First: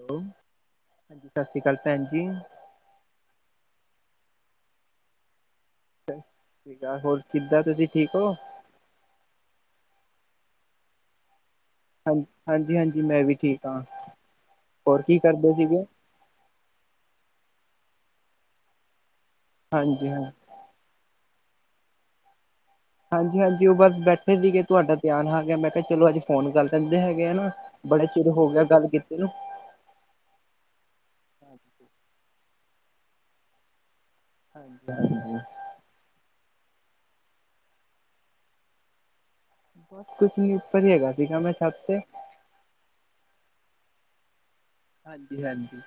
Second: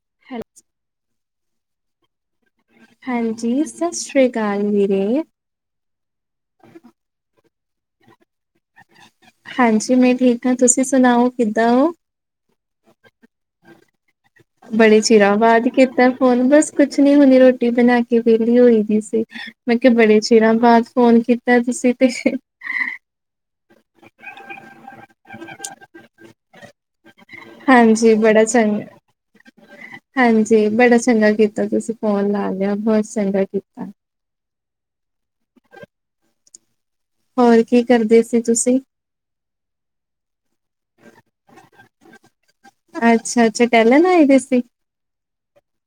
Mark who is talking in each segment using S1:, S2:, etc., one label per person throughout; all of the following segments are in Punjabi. S1: ਹੈਲੋ
S2: ਹੈ
S1: ਸਤਿ ਸ਼੍ਰੀ ਅਕਾਲ ਭੈਣ ਜੀ।
S2: ਹਾਂਜੀ ਸਤਿ ਸ਼੍ਰੀ ਅਕਾਲ ਵੀਰੇ।
S1: ਕਿਦਾ ਹੋਰ ਕਿੱਦਾਂ ਤੁਸੀਂ ਠੀਕ ਹੋ
S2: ਹਾਂਜੀ ਮੈਂ ਠੀਕ ਹਾਂ ਤੁਸੀਂ ਸੁਣਾਓ ਕਿੱਦਾਂ ਹੋ
S1: ਹਾਂਜੀ ਹਾਂਜੀ ਮੈਂ ਵੀ ਠੀਕ ਹਾਂ।
S2: ਬੜੇ
S1: ਹੋਰ ਕੀ
S2: ਚਿਰਾਂ
S1: ਕਰਦੇ
S2: ਬਾਅਦ
S1: ਸੀਗੇ
S2: ਕੀਤਾ ਫੋਨ ਬਸ ਕੁਛ ਨੀ ਹੁੰਣੀ ਰੋਟੀ ਬਣਾ ਕੇ ਵਿਹਲੀ ਹੋਈ ਦੀ ਸੀ ਮੈਂ ਕਿਹਾ
S1: ਹਾਂਜੀ
S2: ਬੜੇ
S1: ਹਾਂ
S2: ਚਿਰਾਂ ਬਾਅਦ ਫੋਨ ਕੀਤਾ ਤੁਸੀਂ ਤੇ
S1: ਹਾਂਜੀ ਹਾਂਜੀ ਉਹ ਬਸ ਬੈਠੇ ਸੀਗੇ ਤੁਹਾਡਾ ਧਿਆਨ ਆ ਗਿਆ ਮੈਂ ਕਿਹਾ ਚਲੋ ਅੱਜ ਫੋਨ ਕਰ ਦਿੰਦੇ ਹੈਗੇ ਆ ਨਾ ਬੜੇ
S2: ਹਾਂਜੀ
S1: ਚਿਰ
S2: ਬੜਾ
S1: ਹੋ ਗਿਆ
S2: ਚੰਗਾ
S1: ਗੱਲ ਕੀਤੇ ਨੂੰ
S2: ਹਾਂਜੀ ਬੜਾ ਚੰਗਾ ਕੀਤਾ ਤੁਸੀਂ ਫੋਨ ਲਾ ਲਿਆ ਬਹੁਤ ਚੰਗਾ ਕੀਤਾ
S1: ਹਾਂਜੀ, ਹਾਂਜੀ।
S2: ਹੋਰ ਕੀ ਕਰਦੇ ਸੀ ਤੁਸੀਂ
S1: ਬਸ ਕੁਛ ਨੀ ਉੱਪਰ ਹੀ ਹੈਗਾ ਸਿਗਾ ਛੱਤ ਤੇ
S2: ਅੱਛਾ, ਅੱਛਾ ਟਹਿਲਨ ਆਏ ਦੇ ਸੀ।
S1: ਹਾਂਜੀ, ਹਾਂਜੀ।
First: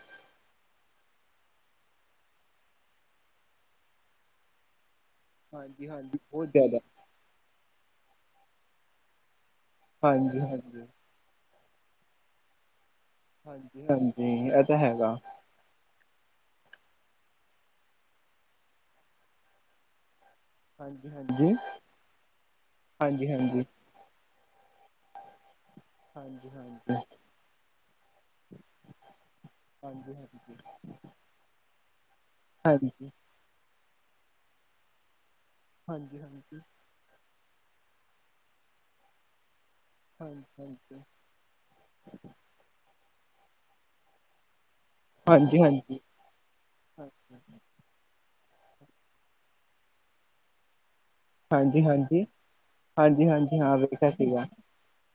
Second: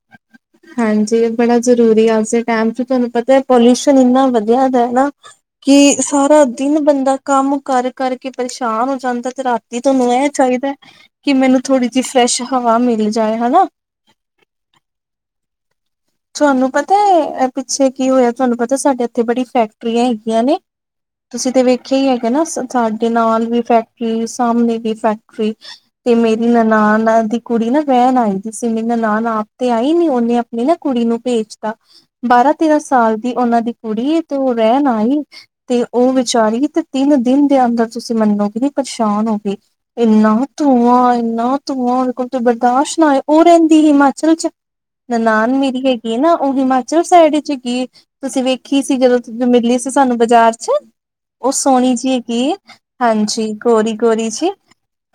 S2: ਹਾਂਜੀ ਬੜਾ ਜ਼ਰੂਰੀ ਆ ਉਸੇ ਟਾਈਮ ਚ ਤੁਹਾਨੂੰ ਪਤਾ ਹੈ ਪੋਲਿਊਸ਼ਨ ਇੰਨਾ ਵਧੀਆ ਦਾ ਨਾ ਕਿ
S1: ਹਾਂਜੀ ਹਾਂਜੀ
S2: ਸਾਰਾ
S1: ਬਹੁਤ ਜ਼ਿਆਦਾ
S2: ਦਿਨ ਬੰਦਾ ਕੰਮ ਕਰ ਕਰਕੇ ਪਰੇਸ਼ਾਨ ਹੋ ਜਾਂਦਾ ਤੇ ਰਾਤੀ ਤੁਹਾਨੂੰ ਇਹ
S1: ਹਾਂਜੀ
S2: ਚਾਹੀਦਾ
S1: ਹਾਂਜੀ
S2: ਕਿ ਮੈਨੂੰ ਥੋੜ੍ਹੀ ਜਿਹੀ ਫਰੈਸ਼ ਹਵਾ ਮਿਲ ਜਾਏ ਹਨਾ
S1: ਹ ਇਹ ਤਾਂ ਹੈਗਾ।
S2: ਤੁਹਾਨੂੰ ਪਤਾ ਪਿੱਛੇ ਕੀ ਹੋਇਆ ਤੁਹਾਨੂੰ ਪਤਾ ਸਾਡੇ ਇੱਥੇ ਬੜੀ ਫੈਕਟਰੀਆਂ ਹੈਗੀਆਂ ਨੇ
S1: ਹਾਂਜੀ
S2: ਤੁਸੀਂ
S1: ਹਾਂਜੀ
S2: ਤੇ ਵੇਖਿਆ ਹੀ ਹੈਗੇ ਨਾ ਸਾਡੇ
S1: ਹਾਂਜੀ ਹਾਂਜੀ
S2: ਨਾਲ ਵੀ ਸਾਹਮਣੇ ਦੀ ਫੈਕਟਰੀ ਤੇ ਮੇਰੀ
S1: ਹਾਂਜੀ ਹਾਂਜੀ ਹਾਂਜੀ
S2: ਨਨਾਨ ਦੀ ਕੁੜੀ ਨਾ ਬੈਣ ਆਈ ਜਿਸੇ ਮੇਰੀ ਨਨਾਨ ਆਪ ਤੇ ਆਈ ਨ ਉਹਨੇ
S1: ਹਾਂਜੀ
S2: ਆਪਣੀ ਨਾ ਕੁੜੀ ਨੂੰ ਪੇਜਤਾ ਬਾਰਾਂ ਤੇਰਾਂ
S1: ਹਾਂਜੀ
S2: -ਸਾਲ ਦੀ ਉਹਨਾਂ ਦੀ ਕੁੜੀ ਤੇ ਉਹ ਰਹਿਣ ਆਈ ਤੇ ਉਹ
S1: ਹਾਂਜੀ ਹਾਂਜੀ
S2: ਵਿਚਾਰੀ ਤੇ ਤਿੰਨ ਦਿਨ ਦੇ ਅੰਦਰ ਤੁਸੀਂ ਮੰਨੋਗੇ ਨਹੀਂ ਪਰੇਸ਼ਾਨ ਹੋ ਗਏ ਇਨਾ
S1: ਹਾਂਜੀ
S2: ਧੂੰਆਂ ਇਨਾ ਧੂੰ ਕੋਲ ਤੇ ਬਰਦਾਸ਼ਤ ਨਾ ਆਏ ਉਹ ਰਹਿੰਦੀ ਹਿਮਾਚਲ ਚ ਨਨਾਨ
S1: ਹਾਂਜੀ
S2: ਮੇ ਹੈਗੀ ਨਾ ਉਹ ਹਿਮਾਚਲ
S1: ਹਾਂਜੀ
S2: ਸਾਈਡ ਵਿੱਚਗੀ। ਤੁਸੀਂ ਵੇਖੀ ਸੀ ਜਦੋਂ ਮਿਲੀ ਸੀ ਸਾਨੂੰ ਬਾਜ਼ਾਰ ਚ ਉਹ
S1: ਹਾਂਜੀ
S2: ਸੋਹਣੀ ਜੀ
S1: ਹਾਂਜੀ
S2: ਹੈਗੀ ਏ ਹਾਂਜੀ
S1: ਹਾਂ
S2: ਗੋਰੀ
S1: ਵੇਖਿਆ
S2: ਗੋਰੀ
S1: ਸੀਗਾ
S2: ਜੀ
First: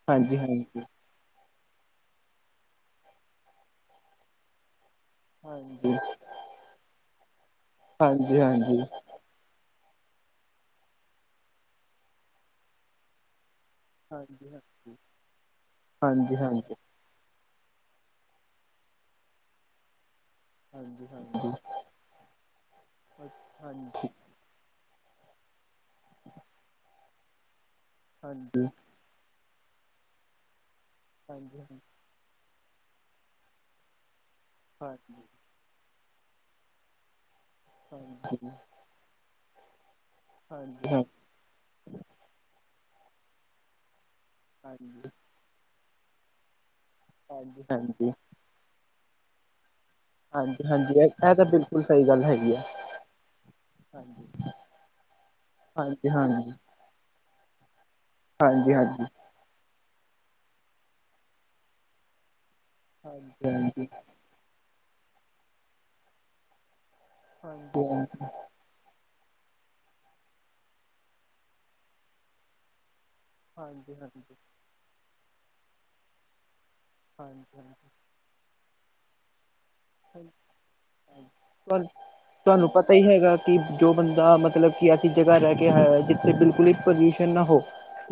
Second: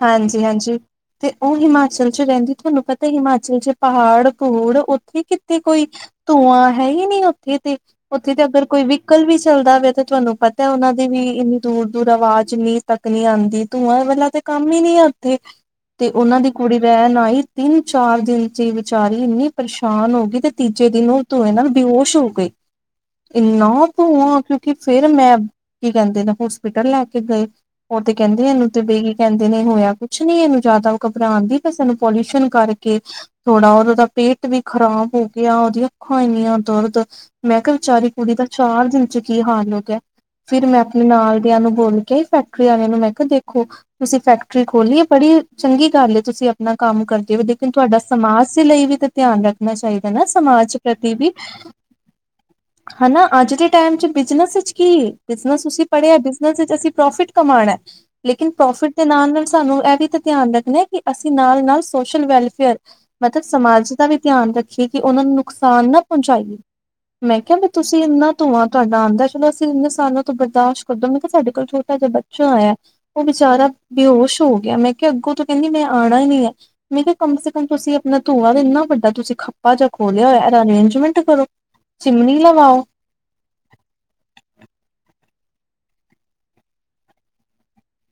S2: ਹਾਂਜੀ, ਹਾਂਜੀ। ਤੇ ਉਹ ਹਿਮਾਚਲ ਚ ਰਹਿੰਦੀ ਤੁਹਾਨੂੰ ਪਤਾ ਹਿਮਾਚਲ ਚ ਪਹਾੜ ਪੁੜ ਉੱਥੇ ਤੇ ਕੋਈ
S1: ਹਾਂਜੀ
S2: ਧੂੰਆਂ ਹੈ ਹੀ ਨੀ ਉੱਥੇ ਤੇ ਉੱਥੇ
S1: ਹਾਂਜੀ ਹਾਂਜੀ
S2: ਤੇ ਅਗਰ ਕੋਈ ਵਹੀਕਲ ਵੀ ਚੱਲਦਾ ਵ ਤੇ ਤੁਹਾਨੂੰ ਪਤਾ ਉਹਨਾਂ ਦੇ ਵੀ ਇੰਨੀ ਦੂਰ ਦੂਰ ਆਵਾਜ਼ ਨੀਂਹ ਤੱਕ ਨਹੀਂ ਆਂਦੀ ਧੂੰਆਂ ਵਲਾ ਤੇ
S1: ਹਾਂਜੀ
S2: ਕੰਮ ਹੀ
S1: ਹਾਂਜੀ
S2: ਨੀ ਆ ਉੱਥੇ ਤੇ ਉਹਨਾਂ
S1: ਹਾਂਜੀ
S2: ਦੀ
S1: ਹਾਂਜੀ
S2: ਕੁੜੀ ਰਹਿਨ ਆਈ ਤਿੰਨ ਚਾਰ ਦਿਨ ਚੀ ਵਿਚਾਰੀ ਇਨੀ ਪਰੇਸ਼ਾਨ ਹੋ ਗੀ ਤੇ ਤੀਜੇ
S1: ਹਾਂਜੀ
S2: ਦਿਨ
S1: ਹਾਂਜੀ
S2: ੳ
S1: ਹਾਂਜੀ
S2: ਧੂੰਏ
S1: ਹਾਂਜੀ
S2: ਨਾਲ ਬੇਹੋਸ਼ ਹੋ ਗਈ, ਏਨਾ
S1: ਹਾਂਜੀ ਹਾਂਜੀ ਹਾਂਜੀ ਹਾਂਜੀ
S2: ਧੂੰਆਂ ਕਿਉ ਤੇ ਫੇਰ ਮੈਂ, ਕੀ ਕੈਂਦੇ, ਹੋਸਪਿਟਲ ਲੈ ਕੇ ਗਏ। ੳ ਤੇ ਕੈਂਦੇ
S1: ਹਾਂਜੀ
S2: ਏਨੂੰ ਤੇ ਬਈ ਕੈਂਦੇ ਨੇ ਹੋਇਆ ਕੁਛ ਨੀ ਏਨੂੰ ਜਾਦਾ ਘਬਰਾਨ ਦੀ ਬਸ ਏਨੂੰ ਪੋਲੂਸ਼ਨ ਕਰਕੇ ਥੋੜਾ ੳਹ ੳਦਾ ਪੇਟ ਵੀ ਖਰਾਬ ਹੋ ਗਿਆ, ੳਦੀਆਂ ਅੱਖਾਂ ਏਨੀਆਂ ਦਰਦ ਮੈਂ ਕੇਆ ਵਿਚਾਰੀ ਕੁੜੀ ਦਾ ਚਾਰ ਦਿਨ ਚ ਕੀ ਹਾਲ ਹੋ ਗਿਆ। ਫਿਰ ਮੈਂ
S1: ਹਾਂਜੀ ਹਾਂਜੀ ਹਾਂਜੀ
S2: ਅਪਨੇ
S1: ਹਾਂਜੀ
S2: ਨਾਲਦੀਆਂ ਨੂੰ ਬੋਲ ਕੇ ਆਈ ਫੈਕਟਰੀ ਵਾਲੇ ਨੂੰ, ਮੈਂ ਕੇਆ ਦੇਖੋ ਤੁਸੀ ਫੈਕਟਰੀ ਫੈਕਟਰੀ ਖੋਲੀ ਏ ਬੜੀ ਚੰਗੀ ਗੱਲ ਏ, ਤੁਸੀ ਅਪਨਾ ਕੰਮ ਕਰਦੇ ੳ, ਲੇਕਿਨ ਤੁਆਡਾ ਸਮਾਜ ਦੇ ਲਈ ਵੀ ਤੇ ਧਿਆਨ ਰੱਖਨਾ ਚਾਈਦਾ ਨਾ ਸਮਾਜ ਪ੍ਰਤੀ
S1: ਇਹ
S2: ਵੀ।
S1: ਤਾਂ ਬਿਲਕੁਲ ਸਹੀ ਗੱਲ ਹੈਗੀ ਆ
S2: ਹੈਨਾ। ਅੱਜ ਦੇ ਟਾਈਮ ਚ
S1: ਹਾਂਜੀ
S2: ਬਿਜਨਸ ਵਿੱਚ ਕੀ, ਬਿਜਨਸ ਤੁਸੀ
S1: ਹਾਂਜੀ
S2: ਪੜੇਆ
S1: ਹਾਂਜੀ
S2: ਬਿਜਨਸ ਵਿੱਚ ਅਸੀ ਪ੍ਰੋਫਿਟ ਕਮਾਨਾ, ਲੇਕਿਨ
S1: ਹਾਂਜੀ
S2: ਪ੍ਰੋਫਿਟ
S1: ਹਾਂਜੀ
S2: ਦੇ
S1: ਹਾਂਜੀ
S2: ਨਾਲ-ਨਾਲ ਸਾਨੂੰ ਏਹ ਵੀ ਧਿਆਨ ਰੱਖਨਾ ਕਿ ਅਸੀ ਨਾਲ-ਨਾਲ ਸੋਸ਼ਲ ਵੈਲਫੇਅਰ ਮਤਲਬ
S1: ਹਾਂਜੀ ਹਾਂਜੀ
S2: ਸਮਾਜ ਦਾ ਵੀ ਧਿਆਨ ਰੱਖੀਏ ਕਿ ੳਨਾਂ ਨੂੰ ਨੁਕਸਾਨ ਨਾ ਪਹੁੰਚਾਈਏ। ਮੈਂ ਕੇਆ ਵੀ ਤੁਸੀ ਏਨਾ
S1: ਹਾਂਜੀ
S2: ਧੂੰਆਂ ਤਾਡਾ ਆਂਦਾ ਐ, ਚਲੋ ਅਸੀ ਏਨੇ ਸਾਲਾਂ ਤੋਂ ਬਰਦਾਸ਼ਤ ਕਰਦੇ, ਮੈ ਕੇਆ ਸਾਡੇ ਘਰ ਛੋਟਾ ਜਾ ਬੱਚਾ ਆਏਆ ੳ ਵੇਚਾਰਾ
S1: ਹਾਂਜੀ
S2: ਬੇਹੋਸ਼ ਹੋ ਗਿਆ। ਮੈਂ ਕੇਆ ਅਗੋ ਤੋਂ ਕੈਂਦੀ ਮੈਂ ਆਨਾ ਈ ਨਈ ਐ। ਮੈਂ ਕੇਆ ਕਮ ਸੇ ਕਮ
S1: ਹਾਂਜੀ
S2: ਤੁਸੀ ਨਾ ਧੂਆ ਤਾਂ ਏਨਾ ਵੱਡਾ ਤੁਸੀ ਖੱਪਾ ਜਿਆ
S1: ਹਾਂਜੀ
S2: ਖੋਲੇਆ ਹੋਏਆ, ਏਦਾ ਅਰੇਂਜਮੈਂਟ ਕਰੋ, ਚਿਮਨੀ ਲਗਾਓ।
S1: ਤੇ ਹੈਗਾ ਕਿ ਜੋ ਬੰਦਾ ਮਤਲਬ ਕਿ ਐਸੀ ਜਗਾ ਰੈ ਕੇ ਆਯਾ ਹੋਏ ਜਿੱਥੇ ਬਿਲਕੁਲ ਈ ਪੋਲੳਸ਼ਨ ਨਾ ਹੋ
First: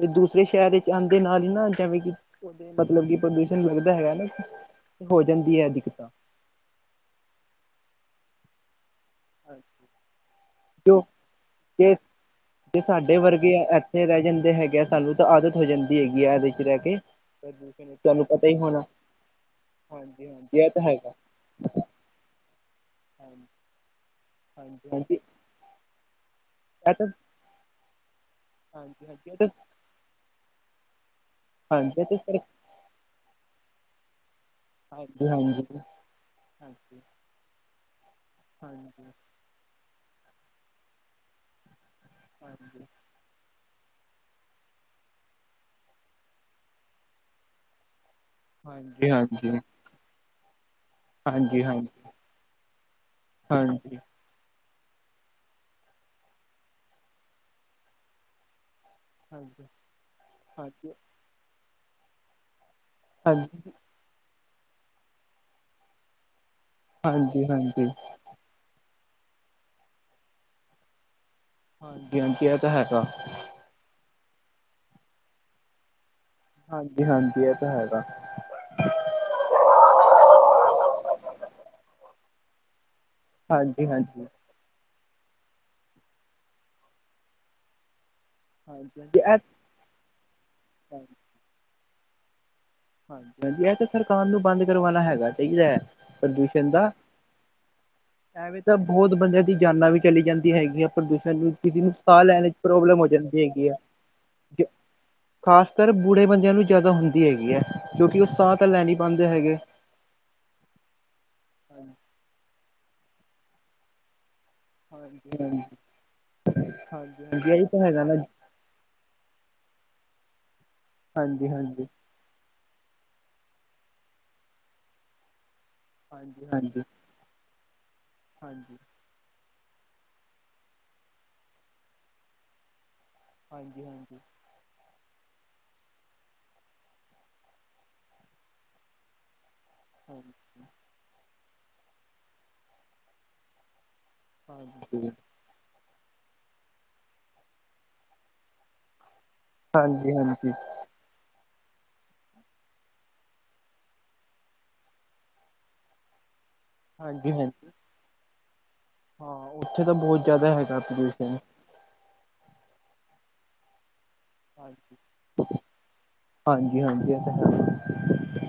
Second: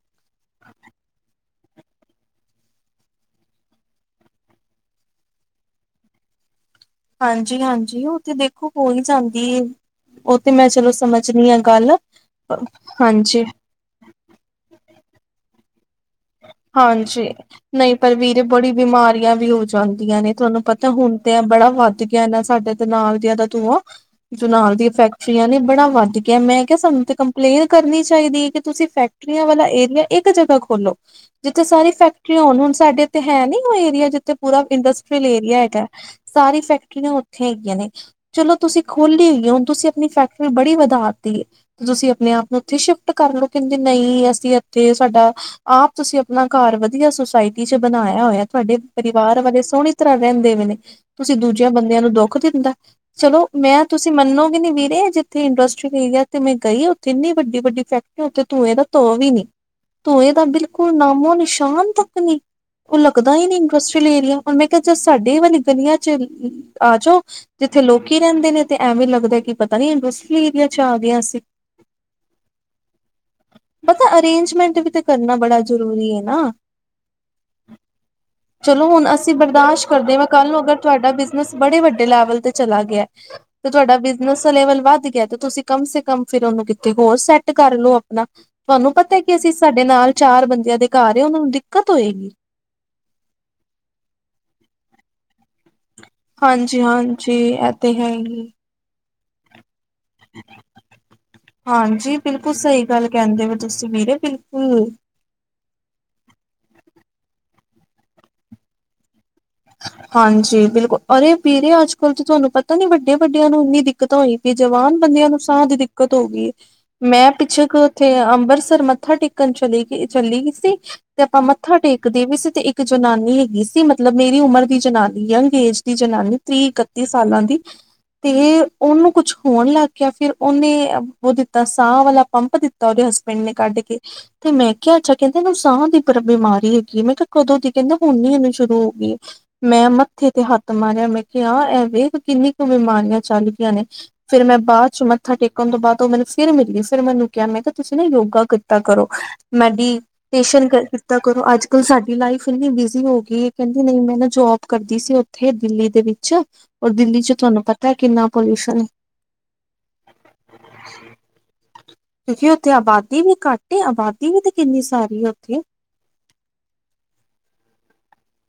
S1: ਤੇ ਦੂ ਦੂਸਰੇ ਸ਼ਹਰ ਇਚ ਆਂਦੇ ਨਾਲ ਏਨਾ ਜਾ ਵੀ ਕਿ ੳਦੇ ਮਤਲਬ ਕਿ ਪ੍ਰਦੂਸ਼ਨ ਲੱਗਦਾ ਹੈਗਾ ਨਾ, ਹੋ ਜਾਂਦੀ ਏ ਦਿੱਕਤਾਂ।
S2: ਹਾਂਜੀ ਹਾਂਜੀ ੳ ਤੇ ਦੇਖੋ ਹੋ ਈ ਜਾਂਦ ਦੀ ੳਹ ਤਾ ਮੈਂ ਚਲੋ
S1: ਜੋ
S2: ਸਮਝਨੀ ਆ
S1: ਜੇ
S2: ਗੱਲ, ਹਾਂਜੀ।
S1: ਏਥੇ ਰੈ ਜਾਂਦੇ ਹੈਗੇ ਆ, ਸਾਨੂੰ ਤਾਂ ਆਦਤ ਹੋ ਜਾਂਦੀ ਹੈਗੀ ਆ ਇਹਦੇ ਚ ਰਹਿ ਕੇ
S2: ਹਾਂਜੀ, ਨਈ
S1: ਪ੍ਰਦੂਸ਼ਣ,
S2: ਪਰ
S1: ਤੁਹਾਨੂੰ
S2: ਵੀਰੇ
S1: ਪਤਾ ਹੀ
S2: ਬੜੀ
S1: ਹੋਣਾ
S2: ਬਿਮਾਰੀਆਂ ਵੀ ਹੋ ਜਾਦੀਆਂ
S1: ਹਾਂਜੀ
S2: ਨੇ
S1: ਹਾਂਜੀ
S2: ਤਾਨੂੰ
S1: ਇਹ ਤਾਂ
S2: ਪਤਾ
S1: ਹੈਗਾ
S2: ਹੁਣ ਤੇ ਬੜਾ ਵੱਧ ਕੀ ਆ ਨਾ ਸਾਡੇ ਤੇ ਨਾਲ ਦੀਆ
S1: ਹਾਂਜੀ
S2: ਦਾ ਧੂਂਆ, ਨਾਲ ਦੀਆਂ
S1: ਹਾਂਜੀ ਹਾਂਜੀ
S2: ਫੈਕਟਰੀਆਂ ਨੇ ਬੜਾ ਵੱਧ ਗਿਆ। ਮੈਂ
S1: ਇਹ
S2: ਸਾਨੂੰ
S1: ਤਾਂ
S2: ਤੇ ਕੰਪਲੇਨ ਕਰਨੀ ਚਾਈਦੀ ਏ ਕਿ ਤੁਸੀ
S1: ਹਾਂਜੀ ਹਾਂਜੀ ਇਹ
S2: ਫੈਕਟਰੀਆਂ
S1: ਤਾਂ
S2: ਵਾਲਾ ਏਰੀਆ ਇੱਕ ਜਗਾ ਖੋਲੋ ਜਿੱਥੇ ਸਾਰੀ
S1: ਹਾਂਜੀ ਇਹ ਤਾਂ ਸਰ
S2: ਫੈਕਟਰੀਆਂ ਹੋਨ। ਹੁਨ ਸਾਡੇ ਏਥੇ ਹੈ ਨੀ ੳਹ ਏਰੀਆ ਜਿੱਥੇ ਪੂਰਾ ਇੰਡਸਟਰੀਅਲ
S1: ਹਾਂਜੀ
S2: ਏਰੀਆ
S1: ਹਾਂਜੀ
S2: ਹੈਗਾ, ਸਾਰੀ
S1: ਹਾਂਜੀ
S2: ਫੈਕਟਰੀਆਂ ੳਥੇ ਹੈਗੀਆਂ ਨੇ। ਚਲੋ ਤੁਸੀ
S1: ਹਾਂਜੀ
S2: ਖੋਲੀ ਹੋਈ ਏ, ਹੁਣ ਤੁਸੀ ਅਪਨੀ ਫੈਕਟਰੀ ਬੜੀ ਵਧਾ ਤੀ ਏ, ਤੁਸੀ ਅਪਨੇ ਆਪ ਨੂੰ ੳਥੇ
S1: ਹਾਂਜੀ
S2: ਸ਼ਿਫਟ ਕਰ ਲੋ, ਕੈਂਦੇ ਨਈ ਅਸੀ ਏਥੇ ਸਾਡਾ ਆਪ ਤੁਸੀ ਅਪਨਾ ਘਰ ਵਧੀਆ ਸੁਸਾਇਟੀ ਵਿਚ ਬਨਾਏਆ ਹੋਏਆ ਤਾਡੇ
S1: ਹਾਂਜੀ
S2: ਪਰਿਵਾਰ
S1: ਹਾਂਜੀ
S2: ਵਾਲੇ ਸੋਹਣੀ ਤਰਾਂ ਰਹੰਦੇ ਪਏ ਨੇ, ਤੁਸੀ
S1: ਹਾਂਜੀ
S2: ਦੂਜਿਆਂ
S1: ਹਾਂਜੀ
S2: ਬੰਦੇਆਂ ਨੂੰ ਦੁੱਖ ਦੇਂਦਾ। ਚਲੋ, ਮੈਂ
S1: ਹਾਂਜੀ
S2: ਤੁਸੀ ਮਨੋਗੇ ਨੀ ਵੀਰੇ ਅਜੇ ਏਥੇ ਇੰਡਸਟਰੀ ਏਰੀਆ ਤੇ ਮੈਂ ਗਈ ੳਥੇ ਇੰਨੀ ਵੱਡੀ-ਵੱਡੀ ਫੈਕਟਰੀਆਂ ਉਥੇ ਧੁਂਏ ਦਾ ਧੂਂ ਵੀ ਨੀ,
S1: ਹਾਂਜੀ
S2: ਧੂੰਏ ਦਾ
S1: ਹਾਂਜੀ
S2: ਬਿਲਕੁਲ
S1: ਹਾਂਜੀ
S2: ਨਾਮੋ ਨਿਸ਼ਾਨ ਤੱਕ ਨਈ। ੳ ਲਗਦਾ ਈ ਨਈ ਇੰਡਸਟਰੀਅਲ ਏਰੀਆ, ੳਨੁ ਮੈਂ ਕੇਆ ਸਾਡੇ ਵਾਲੀ ਗਲੀਆ ਚ ਆਜੋ
S1: ਹਾਂਜੀ ਹਾਂਜੀ
S2: ਜਿੱਥੇ
S1: ਹਾਂਜੀ
S2: ਲੋਕੀ ਰੈਂਦੇ ਨੇ ਤੇ ਐਵੇਂ ਲੱਗਦਾ ਕਿ ਪਤਾ ਨੀ ਇੰਡਸਟਰੀ ਏਰੀਆ ਵਿਚ ਆ ਗਏ ਆ ਅਸੀ।
S1: ਹਾਂਜੀ ਹਾਂਜੀ, ਐ ਤਾਂ ਹੈਗਾ।
S2: ਪਤਾ ਅਰੇਂਜਮੈਂਟ ਵੀ ਤਾਂ ਕਰਨਾ ਬੜਾ ਜਰੂਰੀ ਏ ਨਾ।
S1: ਹਾਂਜੀ ਹਾਂਜੀ, ਐ ਤਾਂ ਹੈਗਾ।
S2: ਚਲੋ ਹੁਣ ਅਸੀ ਬਰਦਾਸ਼ ਕਰਦੇ ਵਾਂ, ਕੱਲ ਨੂੰ ਅਗਰ ਤੁਆਡਾ ਬਿਜਨਸ ਬੜੇ ਵੱਡੇ ਲੈਵਲ ਤੇ ਚਲਾ ਗੇਆ ਤੇ
S1: ਹਾਂਜੀ
S2: ਤੁਆਡਾ
S1: ਹਾਂਜੀ ਹਾਂਜੀ
S2: ਬਿਜਨਸ ਦਾ ਲੇਵਲ ਵੱਧ ਗਿਆ ਤੇ ਤੁਸੀ ਕਮ ਸੇ ਕਮ ਫੇਰ ੳਨੂੰ ਕਿਥੇ ਹੋਰ ਸੈਟ ਕਰ ਲੋ ਅਪਨਾ।
S1: ਹਾਂਜੀ ਹਾਂਜੀ, ਐ
S2: ਤੁਹਾਡੇ ਨਾਲ ਚਾਰ ਬੰਦਿਆਂ ਦੇ ਘਰ ਉਹਨਾਂ ਨੂੰ ਦਿੱਕਤ ਹੋਏਗੀ।
S1: ਹਾਂਜੀ ਇਹ ਤਾਂ ਸਰਕਾਰ ਨੂੰ ਬੰਦ ਕਰਵਾਣਾ ਹੈਗਾ ਚਾਹੀਦਾ ਹੈ ਪ੍ਰਦੂਸ਼ਣ
S2: ਹਾਂਜੀ
S1: ਦਾ
S2: ਹਾਂਜੀ ਐ ਤੇ ਹੈ ਈ
S1: ਐਵੇਂ ਤਾਂ ਬਹੁਤ ਬੰਦਿਆਂ ਦੀ ਜਾਨਾਂ ਵੀ ਚਲੀ ਜਾਂਦੀ ਹੈਗੀ ਆ ਪ੍ਰਦੂਸ਼ਣ ਕਿਸ ਨੂੰ
S2: ਹਾਂਜੀ
S1: ਸਾਹ ਲੈਣ ਵਿੱਚ
S2: ਬਿਲਕੁਲ ਸਹੀ
S1: ਪ੍ਰੋਬਲਮ ਹੋ
S2: ਗੱਲ
S1: ਜਾਂਦੀ
S2: ਕਹਿੰਦੇ
S1: ਹੈਗੀ ਏ
S2: ਤੁਸੀਂ ਵੀਰੇ
S1: ਕੇ
S2: ਬਿਲਕੁਲ
S1: ਖ਼ਾਸ ਕਰ ਬੁਢੇ ਬੰਦਿਆਂ ਨੂੰ ਜ਼ਿਆਦਾ ਹੁੰਦੀ ਹੈਗੀ ਐ, ਕਿਉਂਕਿ ਓ ਸਾਹ ਤਾਂ ਲੈ ਨਹੀਂ ਪਾਂਦੇ ਹੈਗੇ।
S2: ਹਾਂਜੀ, ਬਿਲਕੁਲ। ਅਰੇ ਵੀਰੇ ਅੱਜਕੱਲ ਤੇ ਤੁਆਨੂੰ ਪਤਾ ਨੀ ਵੱਡੇ- ਵੱਡਿਆਂ ਨੂੰ ਦਿਕ ਦਿੱਕਤ ਹੋਈ ਵੀ, ਜਵਾਨ ਬੰਦਿਆਂ
S1: ਹਾਂਜੀ
S2: ਨੂੰ
S1: ਹਾਂਜੀ
S2: ਸਾਹ ਦੀ ਦਿੱਕਤ ਹੋ ਗਈ
S1: ਹਾਂਜੀ
S2: ਮੈਂ
S1: ਹਾਂਜੀ ਇਹੀ
S2: ਪਿੱਛੇ ਕੁ
S1: ਤਾਂ ਹੈਗਾ ਨਾ
S2: ਉਥੇ ਅੰਮ੍ਰਿਤਸਰ ਮੱਥਾ ਟੇਕਣ ਕੱਲ ਚਲੀ ਗਈ, ਚੱਲੀ ਗੀ ਸੀ। ਤੇ ਆਪਾਂ
S1: ਹਾਂਜੀ
S2: ਮੱਥਾ
S1: ਹਾਂਜੀ
S2: ਟੇਕਦੇ ਵੀ ਸੀ ਤੇ ਇੱਕ ਜਨਾਨੀ ਹੈਗੀ ਸੀ ਮਤਲਬ- ਮੇਰੀ ਉਮਰ ਦੀ ਜਨਾਨੀ ਯੰਗ ਏਜ ਤੀਹ ਜਨਾਨੀ,
S1: ਹਾਂਜੀ
S2: ਤੀਹ
S1: ਹਾਂਜੀ
S2: ਇਕੱਤੀ ਸਾਲਾਂ ਦੀ। ਤੇ
S1: ਹਾਂਜੀ
S2: ਓਨੂੰ ਕੁਛ ਹੋਣ ਲੱਗ ਗਿਆ, ਫੇਰ ਓਨੇ ਓ ਦਿੱਤਾ ਸਾਹ ਵਾਲਾ ਪੰਪ ਦਿੱਤਾ ਓਦੇ ਹਸਬੈਂਡ ਨੇ ਕੱਢ
S1: ਹਾਂਜੀ ਹਾਂਜੀ
S2: ਕੇ। ਤੇ ਮੈਂ ਕਿਆ ਅੱਛਾ, ਕੈਂਦੇ ਇਨੂੰ ਸਾਂ ਦੀ ਬਿਮਾਰੀ ਹੈਗੀ ਏ, ਮੈਂ ਕਿਆ ਕਦੋਂ ਦੀ, ਕੈਂਦਾ ਹੁਨ ਈ ਐਨੂੰ ਸ਼ੁਰੂ ਹੋ ਹੋਈ ਏ। ਮੈਂ
S1: ਹਾਂਜੀ
S2: ਮੱਥੇ ਤੇ ਹੱਥ ਮਾਰਿਆ, ਮੈਂ ਕ ਕਿਆ ਐ ਵੇਖ ਕਿੰਨੀ ਕੁ ਬਿਮਾਰੀਆਂ ਚੱਲ ਗੀਆਂ ਨੇ ਫੇਰ ਮੈਂ ਬਾਅਦ ਚ
S1: ਹਾਂਜੀ
S2: ਮੱਥਾ ਟੇਕ ਟੇਕਨ ਤੋਂ ਬਾਦ ਓ ਮੈਨੂੰ ਫਿਰ ਮਿਲੀ। ਫਿਰ ਮੈ ਉਨੂੰ ਕਿਆ, ਮੈਂ ਕਿਆ ਤੁਸੀਂ ਨਾ ਯੋਗਾ ਕੀਤਾ ਕਰੋ। ਮੈ ਵੀ
S1: ਹਾਂਜੀ ਹਾਂਜੀ
S2: -ਟੇਸ਼ਨ ਕਰ ਕੀਤਾ ਕਰੋ। ਅੱਜ ਕੱਲ ਸਾਡੀ ਲਾਈਫ ਇੰਨੀ ਬਿਜ਼ੀ ਹੋ ਗੀ‌ਏ। ਕਹਿੰਦੀ ਨਈ ਮੈਂ ਨਾ ਜੋਬ ਕਰਦੀ ਸੀ ਓਥੇ ਦਿੱਲੀ ਦੇ ਵਿੱਚ। ਔਰ ਦਿੱਲੀ ਚ ਤੁਆਨੂੰ
S1: ਹਾਂਜੀ
S2: ਪਤਾ ਪਤਾ ਕਿੰਨਾ ਪੋਲਯੂਸ਼ਨ ਆ।
S1: ਹਾਂ ਓਥੇ ਤਾਂ ਬਹੁਤ ਜਾਦਾ ਹੈਗਾ ਪੌਲੂਸ਼ਨ।
S2: ਕਿਉਂਕਿ ਉੱਥੇ ਆਬਾਦੀ ਵੀ ਘੱਟ ਏ, ਆਬਾਦੀ ਵੀ ਤੇ ਕਿੰਨੀ
S1: ਹਾਂਜੀ
S2: ਸਾਰੀ ਏ ਉੱਥੇ।
S1: ਹਾਂਜੀ- ਹਾਂਜੀ ਐ ਤਾ ਹੈ।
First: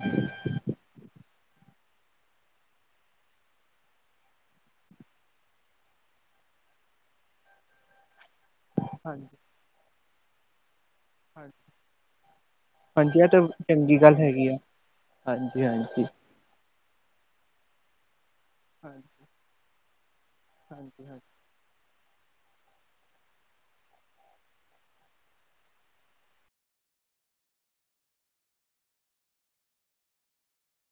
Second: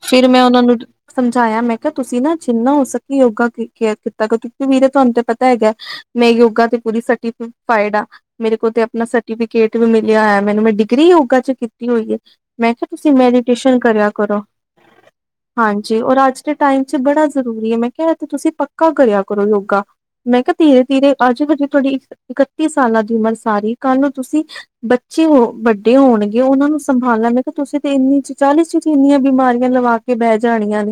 S2: ਫਿਰ ਮੈਂ ਓਨਾ ਨੂੰ ਨਿਤ ਸਮਝਾਇਆ। ਮੈਂ ਕਿਆ ਤੁਸੀਂ ਨਾ ਜਿੰਨਾ ਹੋ ਸਕੇ ਯੋਗਾ ਕੇਅਰ ਕੀਤਾ ਕਰੋ ਕਿਉਂਕਿ ਵੀਰੇ ਤੁਆਨੁ ਤੇ ਪਤਾ ਹੈਗੈ ਮੈਂ ਯੋਗਾ ਤੇ ਪੂਰੀ ਸਰਟੀ- ਫ - ਫਾਇਦਾ ਆ। ਮੇਰੇ ਕੋਲ ਤੇ ਅਪਨਾ
S1: ਹਾਂਜੀ
S2: ਸਰਟੀਫਿਕੇਟ ਵੀ ਮਿਲਿਆ ਹੋਇਆ ਮੈਨੂੰ ਮੈ ਡੀ ਡਿਗਰੀ ਯੋਗਾ ਚ
S1: ਹਾਂਜੀ
S2: ਕੀਤੀ ਹੋਈ ਏ। ਮੈਂ ਕਿਆ ਤੁਸੀਂ
S1: ਹਾਂਜੀ ਇਹ ਤਾਂ
S2: ਮੈਡੀਟੇਸ਼ਨ
S1: ਚੰਗੀ
S2: ਕਰਿਆ
S1: ਗੱਲ
S2: ਕਰੋ।
S1: ਹੈਗੀ ਆ
S2: ਹਾਂਜੀ ਔਰ ਅੱਜ ਦੇ ਟਾਈਮ ਚ ਬੜਾ ਜ਼ਰੂਰੀ ਏ। ਮੈਂ ਕਿਆ ਐ ਤੇ ਤੁਸੀਂ ਪ ਪਕਾ ਕਰਿਆ ਕਰੋ ਯੋਗਾ। ਮੈਂ ਕਿਆ ਧੀਰੇ-
S1: ਹਾਂਜੀ
S2: ਧੀਰੇ ਅੱਜ ਵਜੇ ਤੁਆਡੀ ਇੱਕੀ ਸਾਲਾਂ ਦੀ ਉਮਰ ਸਾਰੀ। ਕੱਲ ਨੂੰ ਤੁਸੀਂ ਬੱਚੇ ਹੋ, ਵੱਡੇ ਹੋਣਗੇ ਓਨਾਂ ਨੂੰ ਸੰਭਾਲ ਲੈਣਗੇ ਤੇ ਤੁਸੀਂ ਤੇ ਇੰਨੀ ਚ, ਚਾਲੀ ਚ ਇੰਨੀਆਂ ਬਿਮਾਰੀਆਂ ਲਵਾ ਕੇ ਬੈ ਜਾਣੀਆਂ।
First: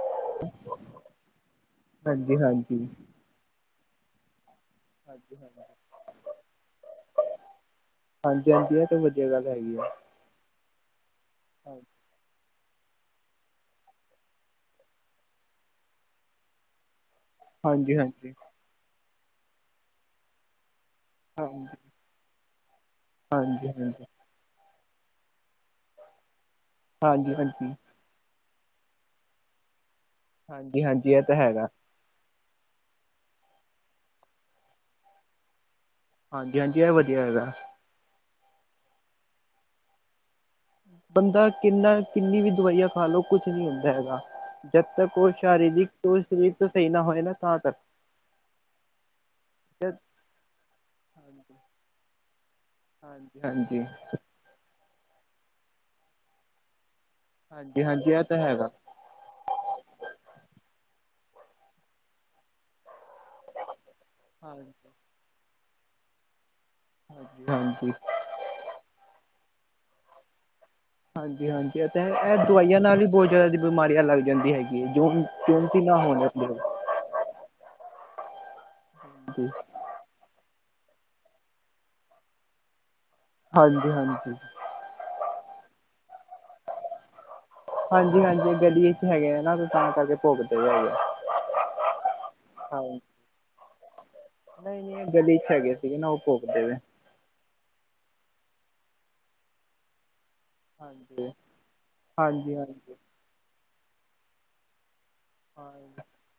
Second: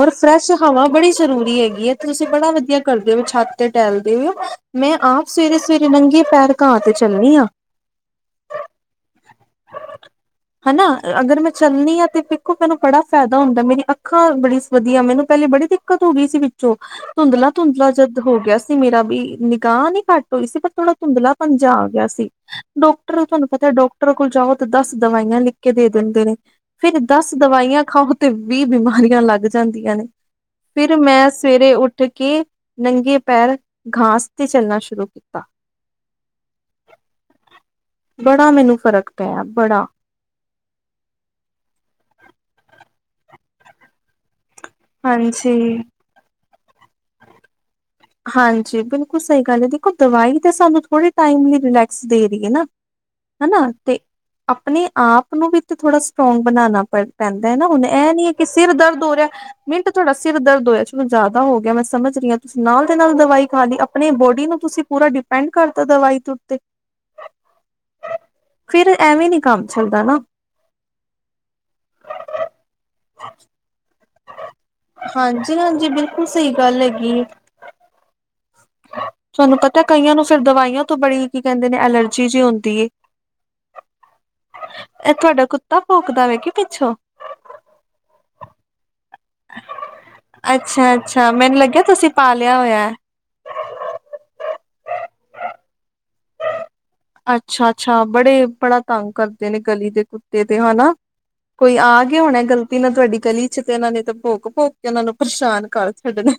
S2: ਔਰ ਫਰੈਸ਼ ਹਵਾ ਬੜੀ ਜ਼ਰੂਰੀ ਹੈਗੀ ਏ। ਤੁਸੀਂ
S1: ਹਾਂਜੀ
S2: ਬੜਾ
S1: ਹਾਂਜੀ
S2: ਵਧੀਆ ਕਰਦੇ ਓ, ਛੱਤ ਤੇ ਟਹਿਲਦੇ ਓ। ਮੈਂ ਆਪ
S1: ਹਾਂਜੀ
S2: ਸਵੇਰੇ-ਸਵੇਰੇ ਨੰਗੇ ਪੈਰ ਘਾਹ ਤੇ ਚੱਲਦੀ ਆਂ।
S1: ਹਾਂਜੀ-ਹਾਂਜੀ, ਐ ਤੇ ਵਧੀਆ ਗੱਲ ਹੈਗੀ ਆ।
S2: ਹੈਨਾ। ਅਗਰ ਮੈਂ ਚਲਨੀ ਆਂ ਤੇ ਦੇਖੋ ਮੈਨੂੰ ਬੜਾ ਫਾਇਦਾ ਹੁੰਦੈ, ਮੇਰੀਆਂ ਅੱਖਾਂ ਬੜੀ ਵਧੀਆ। ਮੈਨੂੰ ਪਹਿਲੇ ਬੜੀ ਦਿੱਕ ਦਿੱਕਤ ਹੋ ਗੀ ਸੀ ਵਿੱਚੋਂ ਧੁੰਦਲਾ-ਧੁੰਦਲਾ
S1: ਹਾਂਜੀ ਹਾਂਜੀ
S2: ਜਦ
S1: ਹਾਂਜੀ
S2: ਹੋ ਗਿਆ ਸੀ। ਮੇਰਾ ਬਈ ਨਿਗਾਹ ਨੀ ਘੱਟ ਹੋਈ ਸੀ ਪਰ ਥੋੜਾ ਧੁ ਧੁੰਦਲਾ ਪੰਨ ਜਿਹਾ
S1: ਹਾਂਜੀ
S2: ਆ ਗਿਆ ਸੀ। ਡੋਕਟਰ ਤੁਹਾਨੂੰ
S1: ਹਾਂਜੀ
S2: ਪਤਾ ਡੋਕ
S1: ਹਾਂਜੀ
S2: ਕੋਲ ਜਾਓ ਤੇ ਦਸ ਦਵਾਈਆਂ ਲਿਖ ਕੇ ਦੇ ਦੇਂਦੇ ਨੇ। ਫਿਰ ਦਸ ਦਵਾਈਆਂ
S1: ਹਾਂਜੀ
S2: ਖਾਓ ਤੇ ਵੀਹ ਬਿਮਾਰੀਆਂ ਲੱਗ ਜਾਂਦੀਆਂ ਨੇ।
S1: ਹਾਂਜੀ
S2: ਫਿਰ
S1: ਹਾਂਜੀ ਇਹ
S2: ਮੈਂ
S1: ਤਾਂ ਹੈਗਾ
S2: ਸਵੇਰੇ ਉੱਠ ਉੱਠ ਕੇ ਨੰਗੇ ਪੈਰ ਘਾਸ ਤੇ ਚੱਲਣਾ ਸ਼ੁਰੂ ਕੀਤਾ।
S1: ਹਾਂਜੀ-ਹਾਂਜੀ, ਐ ਵਧੀਆ ਹੈਗਾ।
S2: ਬੜਾ ਮੈਨੂੰ ਫ਼ਰਕ ਪਿਆ, ਬੜਾ।
S1: ਬੰਦਾ ਕਿੰਨਾ, ਕਿੰਨੀ ਵੀ ਦਵਾਈਆਂ ਖਾ ਲੋ, ਕੁਛ ਨੀ ਹੁੰਦਾ ਹੈਗਾ। ਜਦ ਤੱਕ ਓ
S2: ਹਾਂਜੀ
S1: ਸ਼ਾਰੀਰਿਕ ਓਰ ਸ਼ਰੀਰ ਤੋਂ ਸਈ ਨਾ ਹੋਏ ਨਾ ਤਾਂ ਤੱਕ।
S2: ਹਾਂਜੀ, ਬਿਲਕੁਲ ਸਈ ਗੱਲ ਏ। ਦੇਖੋ ਦਵਾਈ ਵੀ ਤੇ ਸਾਨੂੰ ਥੋੜੇ ਟਾਈਮ ਲਈ ਰਿਲੈਕਸ ਦੇ ਰੀ ਏ ਨਾ।
S1: ਹਾਂਜੀ-ਹਾਂਜੀ।
S2: ਅਪਨੇ ਆਪ ਨੂੰ ਵੀ ਤੇ ਥੋੜ੍ਹਾ ਸਟਰੋਂਗ ਬਨਾਨਾ ਪੈ ਪੈਂਦਾ ਏਨਾ,
S1: ਹਾਂਜੀ
S2: ਹੁਨ ਐ
S1: ਹਾਂਜੀ ਇਹ
S2: ਨੀ ਐ
S1: ਤਾਂ
S2: ਕਿ
S1: ਹੈਗਾ
S2: ਸਿਰ ਦਰਦ ਹੋ ਰੇਐ ਮਿੰਟ ਚ ਤੁਆਡਾ ਸਿਰ ਦਰਦ ਹੋਏਆ, ਚਲੋ ਜਾਦਾ ਹੋ ਗੇਆ ਮੈਂ ਸਮਝ ਰੀ ਆਂ ਤੁਸੀ ਨਾਲ ਦੇ ਨਾਲ ਦ ਦਵਾਈ ਖਾ ਲੀ, ਅਪਨੀ ਬੋਡੀ ਨੂੰ
S1: ਹਾਂਜੀ
S2: ਤੁਸੀ ਪੂਰਾ ਡਿਪੈਂਡ ਕਰਤਾ ਦਵਾਈ ਦੇ ਉੱਤੇ।
S1: ਹਾਂਜੀ-ਹਾਂਜੀ।
S2: ਫਿਰ ਐਵੇਂ ਨੀ ਕੰਮ ਚੱਲਦਾ ਨਾ।
S1: ਹਾਂਜੀ ਹਾਂਜੀ ਐ ਤੇ ਐ ਦਵਾਈਆਂ ਨਾਲ ਵੀ ਬੋਤ ਜਾਦਾ ਬਿਮਾਰੀਆਂ ਲੱਗ ਜਾਂਦੀ ਹੈਗੀ ਏ ਜੋਨ ਸੀ ਨਾ ਹੋਣ ਵਾਲੀ ਹੋਏ।
S2: ਮਲਬ ਕੀ ਤੁਆਨੂੰ ਪਤੈ ਕਈਆਂ ਨੂੰ ਸਿਰਫ ਦਵਾਈਆਂ ਤੋਂ ਬੜੀ ਕੀ ਕੈਂਦੇ ਨੇ ਐਲਰਜੀ ਜਿ ਹੁੰਦੀ ਏ।
S1: ਹਾਂਜੀ-ਹਾਂਜੀ।
S2: ਇਹ ਤੁਆਡਾ ਕੁੱਤਾ ਭੋਕਦਾ ਵੇ ਕਿ ਪਿੱਛੋਂ।
S1: ਹਾਂਜੀ ਹਾਂਜੀ ਐ ਗਲੀ ਏਚ ਹੈਗੇ ਐਨਾ ਤੇ ਤਾਂ ਕਰਕੇ ਭੋਂਕਦੇ ਵੇ ਹੈਗੇ
S2: ਅੱਛਾ-ਅੱਛਾ ਮੈਨੂੰ ਲੱਗਿਆ ਤੁਸੀਂ ਪਾਲਿਆ ਹੋਇਆ
S1: ਹਾਂ
S2: ਹੈ।
S1: ਨਈ ਨਈ ਐ ਗਲੀ ਚ ਹੈਗੇ ਸੀਗੇ ਨਾ ਓ ਭੋਕ ਦੇਵੇ
S2: ਅੱਛਾ-ਅੱਛਾ ਬੜੇ ਬੜਾ ਤੰਗ ਕਰਦੇ ਨੇ ਗਲੀ ਦੇ ਕੁੱ ਤੇ ਤੇ ਹਨਾ
S1: ਹਾਂਜੀ
S2: ਕੋਈ ਆ ਗੇਆ ਹੋਣਾ
S1: ਹਾਂਜੀ
S2: ਗ਼ਲਤੀ ਨਾਲ
S1: ਹਾਂਜੀ
S2: ਤੁਆਡੀ ਗਲੀ ਚ ਤੇ ਏਨਾਂ ਨੇ ਤਾਂ ਭੋਕ-ਭੋਕ ਓਨਾਂ ਨੂੰ ਪਰਸ਼ਾਨ ਕਰ ਛੱਡਣਾ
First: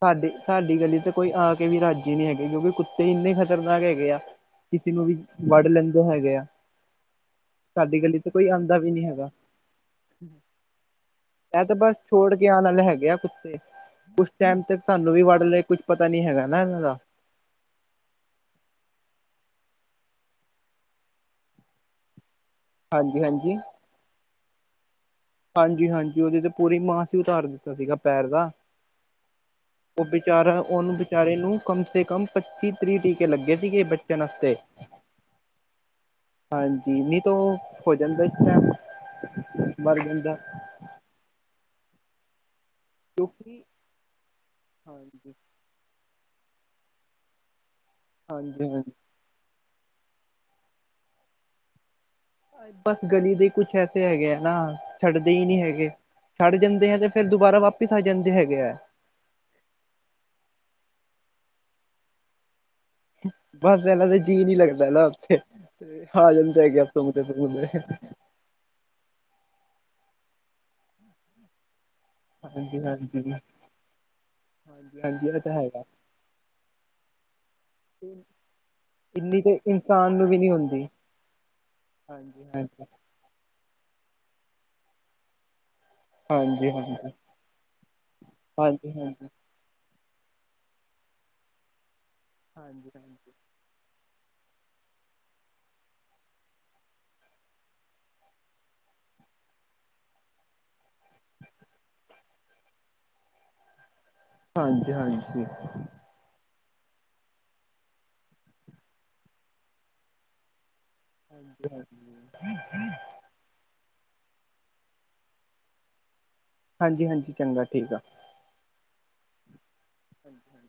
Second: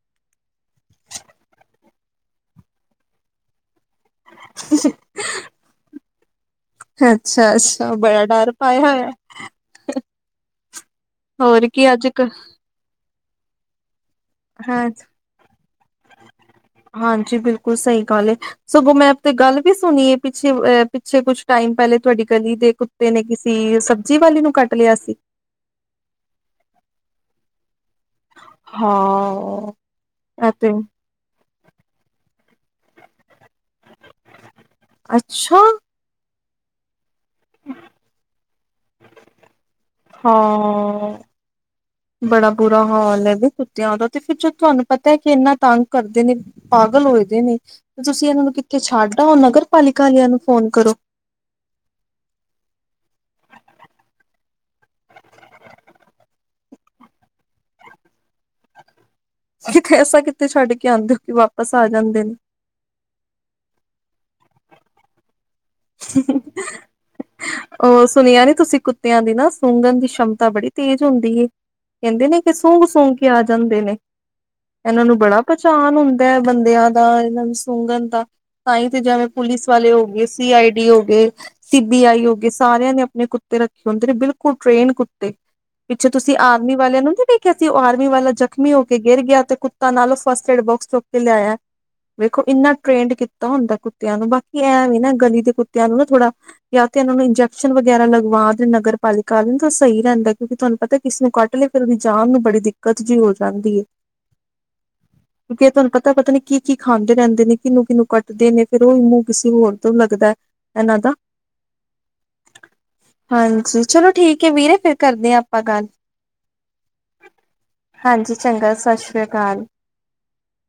S1: ਸਾਡੇ ਸਾਡੀ ਗਲੀ ਤੇ ਕੋਈ ਆ ਕੇ ਵੀ ਰਾਜੀ ਨੀ ਹੈਗੇ ਕਿਉਂਕਿ ਕੁੱਤੇ ਇੰਨੇ ਖ਼ਤਰਨਾਕ ਹੈਗੇ ਆ। ਕਿਸੀ ਨੂੰ ਵੀ ਵਡ ਲੈਂਦੇ ਹੈਗੇ ਆ।
S2: ਅੱਛਾ-ਅੱਛਾ
S1: ਸਾਡੀ ਗਲੀ
S2: ਬੜਾ
S1: ਤੇ ਕੋਈ
S2: ਡਰ
S1: ਆਂਦਾ
S2: ਪਾਇਆ
S1: ਵੀ ਨੀ
S2: ਹੋਇਆ
S1: ਹੈਗਾ। ਐ
S2: ਹੋਰ
S1: ਤੇ
S2: ਕੀ
S1: ਬਸ
S2: ਅੱਜ ਕ
S1: ਛੋੜ ਕੇ ਆਣ ਵਾਲੇ ਹੈਗੇ ਆ ਕੁ ਤੇ ਕੁਛ ਟੈਮ ਤਕ
S2: ਹਾਂ
S1: ਤਾਨੂੰ ਵੀ ਵਡ ਲੇ ਕੁਛ ਪਤਾ ਨੀ ਹੈਗਾ ਨਾ ਏਨਾਂ ਦਾ।
S2: ਜੀ ਬਿਲਕੁਲ ਸਈ ਗੱਲ ਏ। ਸਗੋਂ ਮੈਂ ਆਪ ਤੇ ਗੱਲ ਵੀ ਸੁਨੀ ਏ ਪਿੱਛੇ ਅ ਪਿੱਛੇ ਕੁਛ ਟਾਈਮ ਪੈਲੇ ਤੁਆਡੀ ਗਲੀ ਦੇ ਕੁੱਤੇ ਨੇ
S1: ਹਾਂਜੀ ਹਾਂਜੀ
S2: ਕਿਸੀ ਸਬਜੀ ਵਾਲੀ ਨੂੰ ਕੱਟ ਲੇਆ ਸੀ।
S1: ਹਾਂਜੀ ਹਾਂਜੀ ਓਦੇ ਤੇ ਪੂਰੀ ਮਾਂਸੀ ਉਤਾਰ ਦਿ ਤਾਂ ਸੀਗਾ ਪੈਰ ਦਾ।
S2: ਹਾਂ
S1: ਓ
S2: ਐ
S1: ਬਿਚਾਰਾ
S2: ਤੇ
S1: ਓਨੂੰ ਵਿਚਾਰੇ ਨੂੰ ਕਮ ਸੇ ਕਮ ਪੰਚੀ ਤਰੀ ਟੀਕੇ ਲਗੇ ਸੀਗੇ ਬੱਚਨ ਆਸਤੇ।
S2: ਅੱਛਾ
S1: ਹਾਂਜੀ ਨੀ ਤੋ ਹੋ ਜਾਂਦਾ [unintelligible]
S2: ਹਾਂ ਬੜਾ ਬੁਰਾ ਹਾਲ ਐ ਵੀ
S1: ਕਿਉਂਕਿ
S2: ਕੁਤੇਆਂ ਦਾ ਤੇ ਫਿਰ ਜਦ ਤੁਆਨੂੰ ਪਤਾ ਐ ਕਿ
S1: ਹਾਂਜੀ
S2: ਏਨਾ ਤੰਗ ਕਰਦੇ ਨੇ ਪਾਗਲ ਹੋਏ ਦੇ ਨੇ ਤੇ ਤੁਸੀ ਏਨਾਂ ਨੂੰ
S1: ਹਾਂਜੀ
S2: ਕਿੱਥੇ
S1: ਹਾਂਜੀ
S2: ਛੱਡ ਓ ਨਗਰ ਪਾਲਿਕਾ ਵਾਲੇਆਂ ਨੂੰ ਫੋਨ ਕਰੋ।
S1: ਬਸ ਗਲੀ ਦੇ ਈਕੁਛ ਐਸੇ ਹੈਗੇ ਐ ਨਾ ਛੱਡਦੇ ਈ ਨੀ ਹੈਗੇ ਛੱਡ ਜਾਂਦੇ ਐ ਤੇ ਫੇਰ ਦੁਬਾਰਾ ਵਾਪਿਸ ਆ ਜਾਂਦੇ ਹੈਗੇ ਐ।
S2: ਐਸਾ ਕਿਤੇ ਛੱਡ ਕੇ ਆਂਦੇ ਓ ਕਿ ਵਾਪਸ ਆ ਜਾਂਦੇ ਨੇ।
S1: ਬਸ ਐਨਾਂ ਤਾਂ ਜੀਅ ਨੀ ਲੱਗਦਾ ਨਾ ਓਥੇ। ਆ ਜਾਂੰਦੇ ਹੈਗੇ ਆ ਸੁਂਗਦੇ ਸੁੰਘਦੇ।
S2: ਸੁਨੇਆ ਨੀ ਤੁਸੀ ਕੁ ਕੁੱਤੇਆਂ ਦੀ ਨਾ ਸੁੰਘਣ ਦੀ ਛੰਮਤਾ ਬੜੀ ਤੇਜ਼ ਹੁੰਦੀ ਏ। ਕੈਂਦੇ ਨੇ ਕੇ
S1: ਹਾਂਜੀ
S2: ਸੁੰਘ-ਸੂੰਘ
S1: ਹਾਂਜੀ
S2: ਕੇ ਆ ਜਾਂਦੇ ਨੇ
S1: ਹਾਂਜੀ
S2: ਏਨਾਂ ਨੂੰ
S1: ਹਾਂਜੀ ਇਹ
S2: ਬੜਾ
S1: ਤਾਂ ਹੈਗਾ
S2: ਪਚਾਨ ਹੁੰਦੈ ਬੰਦਿਆਂ ਦਾ ਇਨਾਂ ਨੂੰ ਸੁੰਘਨ ਦਾ। ਤਾਈ ਤੇ ਜਿਵੇਂ
S1: ਇੰਨੀ ਤੇ
S2: ਪੁਲਿਸ ਵਾਲੇ ਹੋ
S1: ਇਨਸਾਨ
S2: ਗਏ
S1: ਨੂੰ ਵੀ
S2: ਸੀ
S1: ਨਹੀਂ
S2: ਆਈ
S1: ਹੁੰਦੀ
S2: ਡੀ ਹੋ ਗਏ, ਸੀ ਬੀ ਆਈ ਹੋ
S1: ਹਾਂਜੀ
S2: ਗਏ
S1: ਹਾਂਜੀ
S2: ਸਾਰਿਆਂ ਨੇ ਆਪਨੇ ਕੁੱਤੇ ਰਖੇ ਹੂੰਦੇ ਨੇ ਬਿਲਕੁਲ ਟ੍ਰੇਨ ਕੁੱਤੇ। ਪਿੱਛੇ ਤੁਸੀਂ
S1: ਹਾਂਜੀ
S2: ਆਰਮੀ
S1: ਹਾਂਜੀ
S2: ਵਾਲਿਆਂ ਨੂੰ ਨੀ ਵੇਖਿਆ ਸੀ ਉ ਆਰਮੀ ਵਾਲਾ ਜ਼ਖ਼ਮੀ ਹੋ ਕੇ
S1: ਹਾਂਜੀ ਹਾਂਜੀ
S2: ਗੇਰ ਗਿਆ ਤੇ ਕੁ ਨਾਲੋਂ ਫਸਟ ਏਡ ਬੋਕਸ ਚੁੱਕ ਕੇ ਲਿਆਇਆ ਵੇਖੋ ਏਨਾ
S1: ਹਾਂਜੀ
S2: ਟਰੇਨ ਕੀਤਾ ਹੁੰਦਾ ਕੁ ਕੁੱਤੇਆਂ ਨੂੰ ਬਾਕੀ ਐਂ ਵੀ ਨਾ ਗਲੀ ਦੇ ਕੁੱਤੇਆਂ ਨੂੰ ਨਾ ਥੋੜਾ ਯਾਂ ਤੇ ਇਨਾਂ ਨੂੰ ਇੰਜੈਕਸ਼ਨ ਵਗੈਰਾ ਲਗਵਾ ਦੇਨ ਨਗਰ ਪਾਲਿਕਾ ਵਾਲੇ ਉ ਸਈ ਰੈਂਦੈ ਕਿਉਂਕਿ ਤੁਹਾਨੂੰ ਪਤਾ ਕਿਸਨੂੰ ਕੱਟ ਲੇ ਫੇਰ ਉਦੀ ਜਾਨ ਨੂੰ ਬੜੀ ਦਿੱਕਤ ਜੀ ਹੋ ਜਾਂਦੀ ਏ।
S1: ਹਾਂਜੀ ਹਾਂਜੀ।
S2: ਤਾ ਪਤਾ ਨੀ ਕੀ ਕੀ ਖਾਂਦੇ ਰੈਦੇ ਨੇ ਕਿਨੂੰ'ਕਿਨੂੰ ਕੱਟਦੇ ਨੇ ਫੇਰ ਉਈ ਮੂੰਹ ਕਿਸੇ ਹੋਰ ਤੋ ਲੱਗਦਾ ਇਨਾਂ ਦਾ
S1: ਹਾਂਜੀ ਹਾਂਜੀ
S2: ਹਾਂਜੀ ਚਲੋ ਠੀਕ ਐ ਵੀਰੇ ਫੇਰ ਕਰਦੇ ਆਂ ਆਪਾਂ ਗੱਲ।
S1: ਹਾਂਜੀ-ਹਾਂਜੀ ਚੰਗਾ ਠੀਕ ਆ।
S2: ਹਾਂਜੀ ਚੰਗਾ ਸਸ ਸ਼੍ਰੀਆਕਾਲ।
S1: ਹਾਂਜੀ-ਹਾਂਜੀ।